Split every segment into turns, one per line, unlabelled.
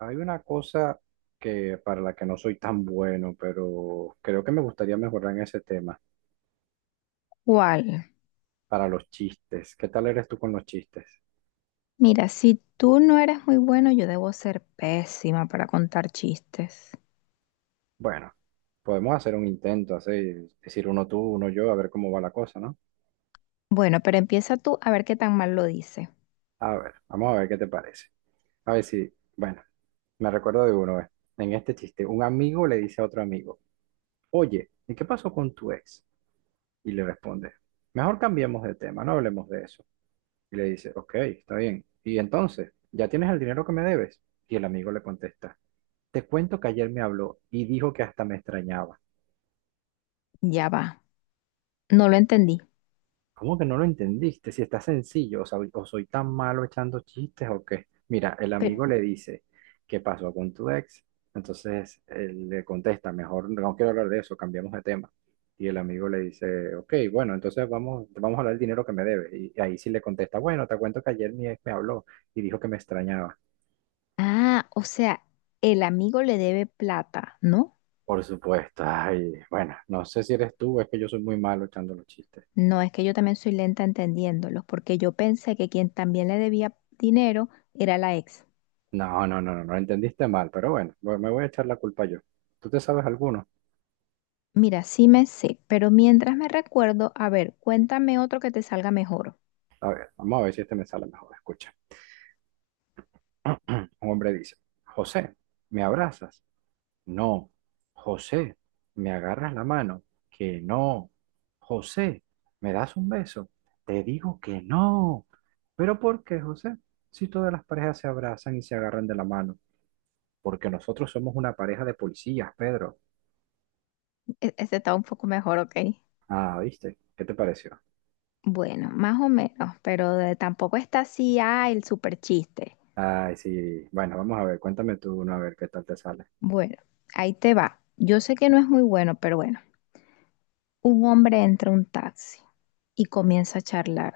Hay una cosa que para la que no soy tan bueno, pero creo que me gustaría mejorar en ese tema,
¿Cuál?
para los chistes. ¿Qué tal eres tú con los chistes?
Mira, si tú no eres muy bueno, yo debo ser pésima para contar chistes.
Bueno, podemos hacer un intento, así, decir uno tú, uno yo, a ver cómo va la cosa, ¿no?
Bueno, pero empieza tú a ver qué tan mal lo dice.
A ver, vamos a ver qué te parece. A ver si, bueno, me recuerdo de uno, ¿eh? En este chiste, un amigo le dice a otro amigo, oye, ¿y qué pasó con tu ex? Y le responde, mejor cambiemos de tema, no hablemos de eso. Y le dice, ok, está bien. Y entonces, ¿ya tienes el dinero que me debes? Y el amigo le contesta, te cuento que ayer me habló y dijo que hasta me extrañaba.
Ya va. No lo entendí.
¿Cómo que no lo entendiste? Si está sencillo, o, o soy tan malo echando chistes o qué. Mira, el
Pero,
amigo le dice, ¿qué pasó con tu ex? Entonces él le contesta, mejor no quiero hablar de eso, cambiamos de tema. Y el amigo le dice, ok, bueno, entonces vamos a hablar del dinero que me debes. Y ahí sí le contesta, bueno, te cuento que ayer mi ex me habló y dijo que me extrañaba.
ah, o sea, el amigo le debe plata, ¿no?
Por supuesto. Ay, bueno, no sé si eres tú o es que yo soy muy malo echando los chistes.
No, es que yo también soy lenta entendiéndolos, porque yo pensé que quien también le debía dinero era la ex.
No, no, no, no, no entendiste mal, pero bueno, me voy a echar la culpa yo. ¿Tú te sabes alguno?
Mira, sí me sé, pero mientras me recuerdo, a ver, cuéntame otro que te salga mejor.
A ver, vamos a ver si este me sale mejor. Escucha. Un hombre dice, José, ¿me abrazas? No. José, ¿me agarras la mano? Que no. José, ¿me das un beso? Te digo que no. ¿Pero por qué, José? Si todas las parejas se abrazan y se agarran de la mano. Porque nosotros somos una pareja de policías, Pedro.
Este está un poco mejor, ¿ok?
Ah, ¿viste? ¿Qué te pareció?
Bueno, más o menos, pero tampoco está así, el super chiste.
Ay, sí. Bueno, vamos a ver, cuéntame tú uno a ver qué tal te sale.
Bueno, ahí te va. Yo sé que no es muy bueno, pero bueno. Un hombre entra a un taxi y comienza a charlar.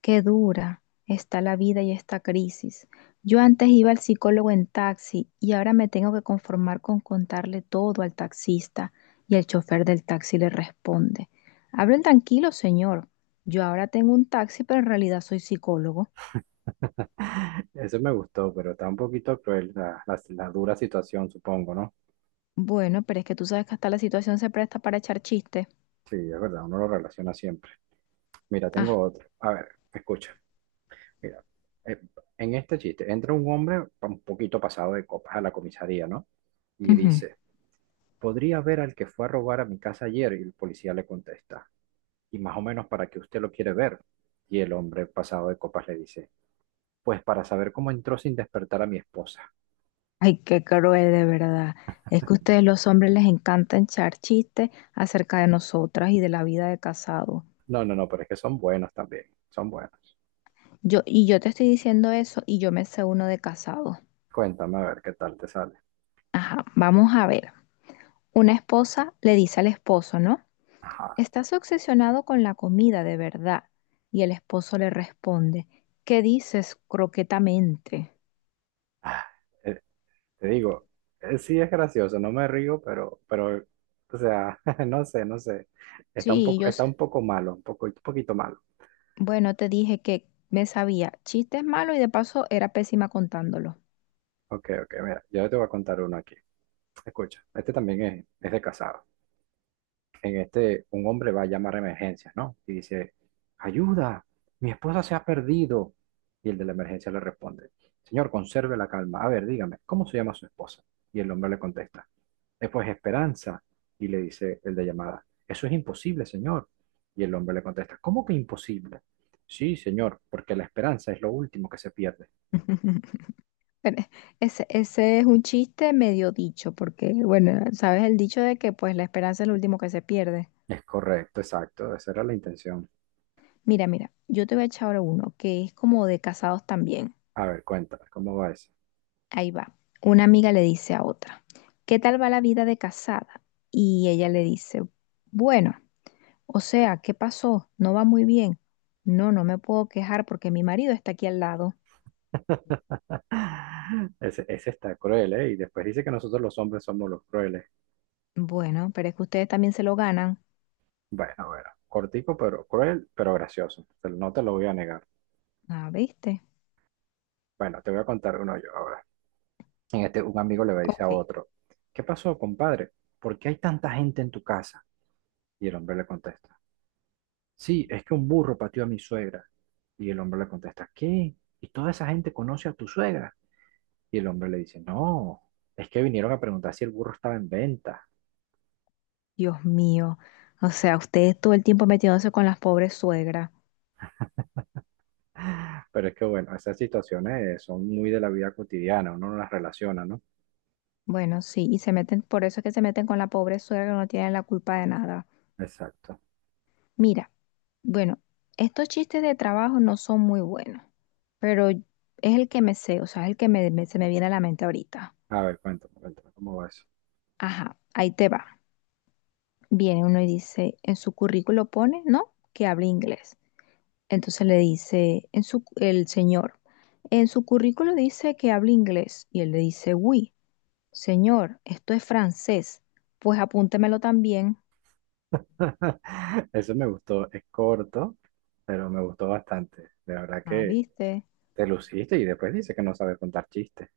Qué dura está la vida y esta crisis. Yo antes iba al psicólogo en taxi y ahora me tengo que conformar con contarle todo al taxista y el chofer del taxi le responde. Hablen tranquilo, señor. Yo ahora tengo un taxi, pero en realidad soy psicólogo.
Ese me gustó, pero está un poquito cruel la dura situación, supongo, ¿no?
Bueno, pero es que tú sabes que hasta la situación se presta para echar chistes.
Sí, es verdad, uno lo relaciona siempre. Mira, tengo
Ah.
otro. A ver, escucha. Mira, eh, en este chiste entra un hombre un poquito pasado de copas a la comisaría, ¿no? Y
Ujú.
dice, podría ver al que fue a robar a mi casa ayer y el policía le contesta. Y más o menos para qué usted lo quiere ver. Y el hombre pasado de copas le dice, pues para saber cómo entró sin despertar a mi esposa.
Ay, qué cruel, de verdad. Es que a ustedes los hombres les encanta echar chistes acerca de nosotras y de la vida de casado.
No, no, no, pero es que son buenos también, son buenos.
Y yo te estoy diciendo eso y yo me sé uno de casado.
Cuéntame a ver qué tal te sale.
Ajá, vamos a ver. Una esposa le dice al esposo, ¿no?
Ajá.
Estás obsesionado con la comida, de verdad. Y el esposo le responde, ¿qué dices croquetamente?
Ah, eh, te digo, sí es gracioso, no me río, pero, o sea, no sé, no sé.
Sí.
Está un poco malo, un poco, un poquito malo.
Bueno, te dije que me sabía chistes malos y de paso era pésima contándolo.
Ok, ok, mira, yo te voy a contar uno aquí. Escucha, este también es de casado. En este, un hombre va a llamar a emergencias, ¿no? Y dice, ayuda, mi esposa se ha perdido. Y el de la emergencia le responde, señor, conserve la calma. A ver, dígame, ¿cómo se llama su esposa? Y el hombre le contesta, pues Esperanza". Y le dice el de llamada, eso es imposible, señor. Y el hombre le contesta, ¿cómo que imposible? Sí, señor, porque la esperanza es lo último que se pierde.
Pero ese es un chiste medio dicho, porque, bueno, sabes el dicho de que pues la esperanza es lo último que se pierde.
Es correcto, exacto, esa era la intención.
Mira, yo te voy a echar ahora uno que es como de casados también.
A ver, cuéntame, ¿cómo va eso?
Ahí va. Una amiga le dice a otra, ¿qué tal va la vida de casada? Y ella le dice, bueno, o sea, ¿qué pasó? No va muy bien. No, no me puedo quejar porque mi marido está aquí al lado.
Ah, ese está cruel, ¿eh? Y después dice que nosotros los hombres somos los crueles.
Bueno, pero es que ustedes también se lo ganan.
Bueno, bueno, cortico, pero cruel, pero gracioso. No te lo voy a negar.
Ah, ¿viste?
Bueno, te voy a contar uno yo ahora. En este, un amigo le dice a
Ok.
otro, ¿qué pasó, compadre? ¿Por qué hay tanta gente en tu casa? Y el hombre le contesta, sí, es que un burro pateó a mi suegra. Y el hombre le contesta, ¿qué? ¿Y toda esa gente conoce a tu suegra? Y el hombre le dice, no, es que vinieron a preguntar si el burro estaba en venta.
Dios mío. O sea, ustedes todo el tiempo metiéndose con las pobres suegras.
Pero es que, bueno, esas situaciones son muy de la vida cotidiana, uno no las relaciona, ¿no?
Bueno, sí, y se meten, por eso es que se meten con la pobre suegra que no tienen la culpa de nada.
Exacto.
Mira, bueno, estos chistes de trabajo no son muy buenos, pero es el que me sé, o sea, es el que se me viene a la mente ahorita.
A ver, cuéntame, cuéntame, ¿cómo va eso?
Ajá, ahí te va. Viene uno y dice, en su currículo pone, ¿no? Que habla inglés. Entonces le dice, el señor, en su currículo dice que habla inglés y él le dice, oui, señor, esto es francés, pues apúntemelo también.
Eso me gustó, es corto, pero me gustó bastante. De verdad
Ah,
que
¿viste?
te luciste y después dice que no sabes contar chistes.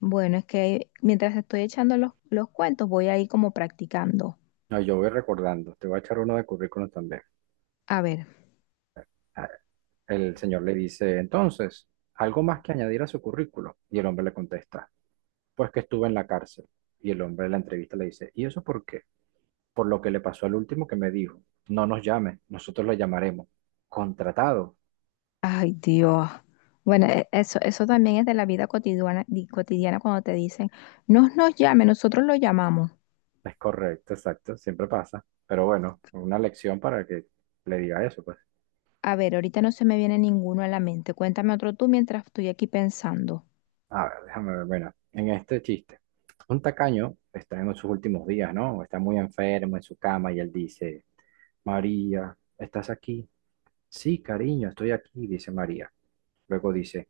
Bueno, es que mientras estoy echando los cuentos voy ahí como practicando.
No, yo voy recordando, te voy a echar uno de currículum también.
A ver,
A- El señor le dice, entonces, ¿algo más que añadir a su currículo? Y el hombre le contesta, pues que estuve en la cárcel. Y el hombre en la entrevista le dice, ¿y eso por qué? Por lo que le pasó al último que me dijo, no nos llame, nosotros lo llamaremos. Contratado.
ay Dios. Bueno, eso también es de la vida cotidiana, cotidiana cuando te dicen, no nos llame, nosotros lo llamamos.
Es correcto, exacto, siempre pasa. Pero bueno, una lección para que le diga eso, pues.
A ver, ahorita no se me viene ninguno a la mente. Cuéntame otro tú mientras estoy aquí pensando.
A ver, déjame ver, bueno, en este chiste. Un tacaño está en sus últimos días, ¿no? Está muy enfermo en su cama y él dice, María, ¿estás aquí? Sí, cariño, estoy aquí, dice María. Luego dice,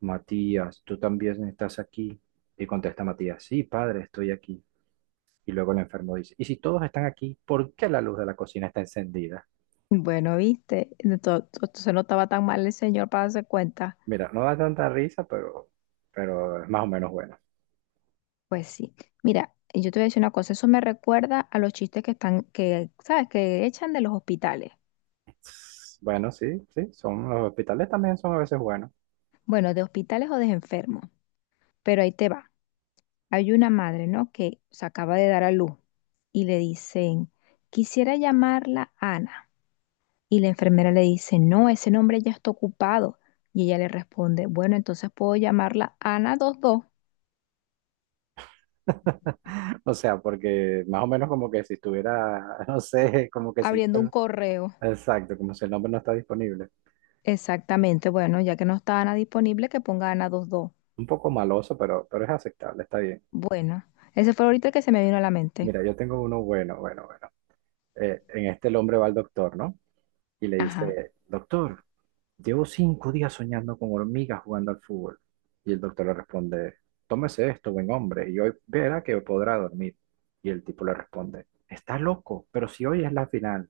Matías, ¿tú también estás aquí? Y contesta Matías, sí, padre, estoy aquí. Y luego el enfermo dice, ¿y si todos están aquí, por qué la luz de la cocina está encendida?
Bueno, viste, De to- to- se no estaba tan mal el señor para darse cuenta.
Mira, no da tanta risa, pero es más o menos bueno.
Pues sí. Mira, yo te voy a decir una cosa, eso me recuerda a los chistes que están, que, ¿sabes? Que echan de los hospitales.
Bueno, sí, sí, son los hospitales también son a veces buenos.
Bueno, de hospitales o de enfermos. Pero ahí te va. Hay una madre, ¿no? Que se acaba de dar a luz y le dicen, quisiera llamarla Ana. Y la enfermera le dice, no, ese nombre ya está ocupado. Y ella le responde, bueno, entonces puedo llamarla Ana 22,
O sea, porque más o menos como que si estuviera, no sé, como que si el nombre,
abriendo un correo.
exacto, como si el nombre no está disponible.
Exactamente, bueno, ya que no está Ana disponible, que ponga Ana 22.
Un poco maloso, pero es aceptable, está bien.
Bueno, ese fue ahorita el que se me vino a la mente.
Mira, yo tengo uno bueno, bueno, bueno. En este el hombre va al doctor, ¿no? Y le
Ajá.
dice, doctor, llevo 5 días soñando con hormigas jugando al fútbol. Y el doctor le responde, tómese esto, buen hombre, y hoy verá que podrá dormir. Y el tipo le responde, está loco, pero si hoy es la final.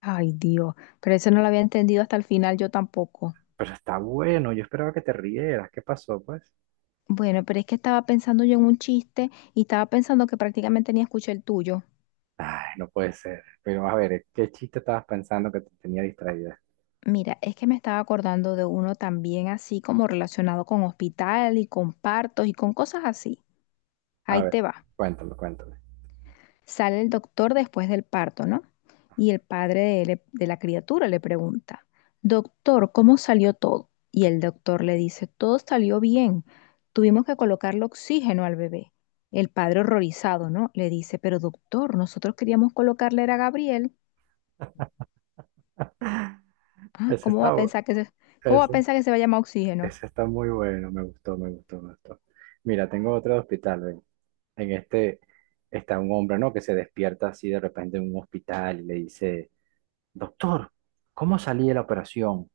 Ay, Dios, pero eso no lo había entendido hasta el final yo tampoco.
Pero está bueno, yo esperaba que te rieras, ¿qué pasó, pues?
Bueno, pero es que estaba pensando yo en un chiste y estaba pensando que prácticamente ni escuché el tuyo.
Ay, no puede ser. Pero a ver, ¿qué chiste estabas pensando que te tenía distraída?
Mira, es que me estaba acordando de uno también así como relacionado con hospital y con partos y con cosas así.
A
Ahí
ver,
te va.
cuéntame, cuéntame.
Sale el doctor después del parto, ¿no? Y el padre de la criatura le pregunta, doctor, ¿cómo salió todo? Y el doctor le dice, todo salió bien. Tuvimos que colocarle oxígeno al bebé. El padre horrorizado, ¿no? Le dice, pero doctor, nosotros queríamos colocarle era a Gabriel. Ah,
Ese está, bueno.
¿cómo va a pensar que se va a llamar oxígeno?
Ese está muy bueno, me gustó, me gustó, me gustó. Mira, tengo otro de hospital, ven. En este está un hombre, ¿no? Que se despierta así de repente en un hospital y le dice, doctor, ¿cómo salí de la operación?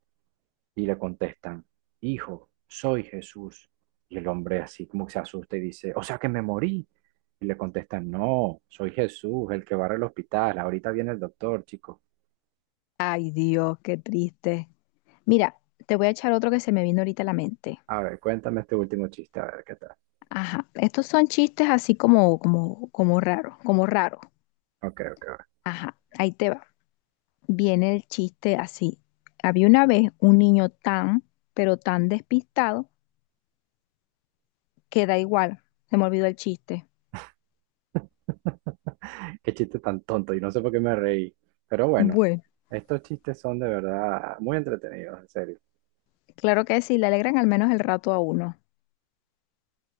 Y le contestan, hijo, soy Jesús. Y el hombre así como que se asusta y dice, o sea que me morí. Y le contestan, no, soy Jesús, el que barre el hospital. Ahorita viene el doctor, chico.
Ay, Dios, qué triste. Mira, te voy a echar otro que se me vino ahorita a la mente.
A ver, cuéntame este último chiste, a ver qué tal.
Ajá, estos son chistes así como raros, como raros.
Ok, ok, ok.
Ajá, ahí te va. Viene el chiste así. Había una vez un niño tan, pero tan despistado que da igual. Se me olvidó el chiste.
Qué chiste tan tonto y no sé por qué me reí. Pero bueno,
Bueno,
estos chistes son de verdad muy entretenidos, en serio.
claro que sí, le alegran al menos el rato a uno.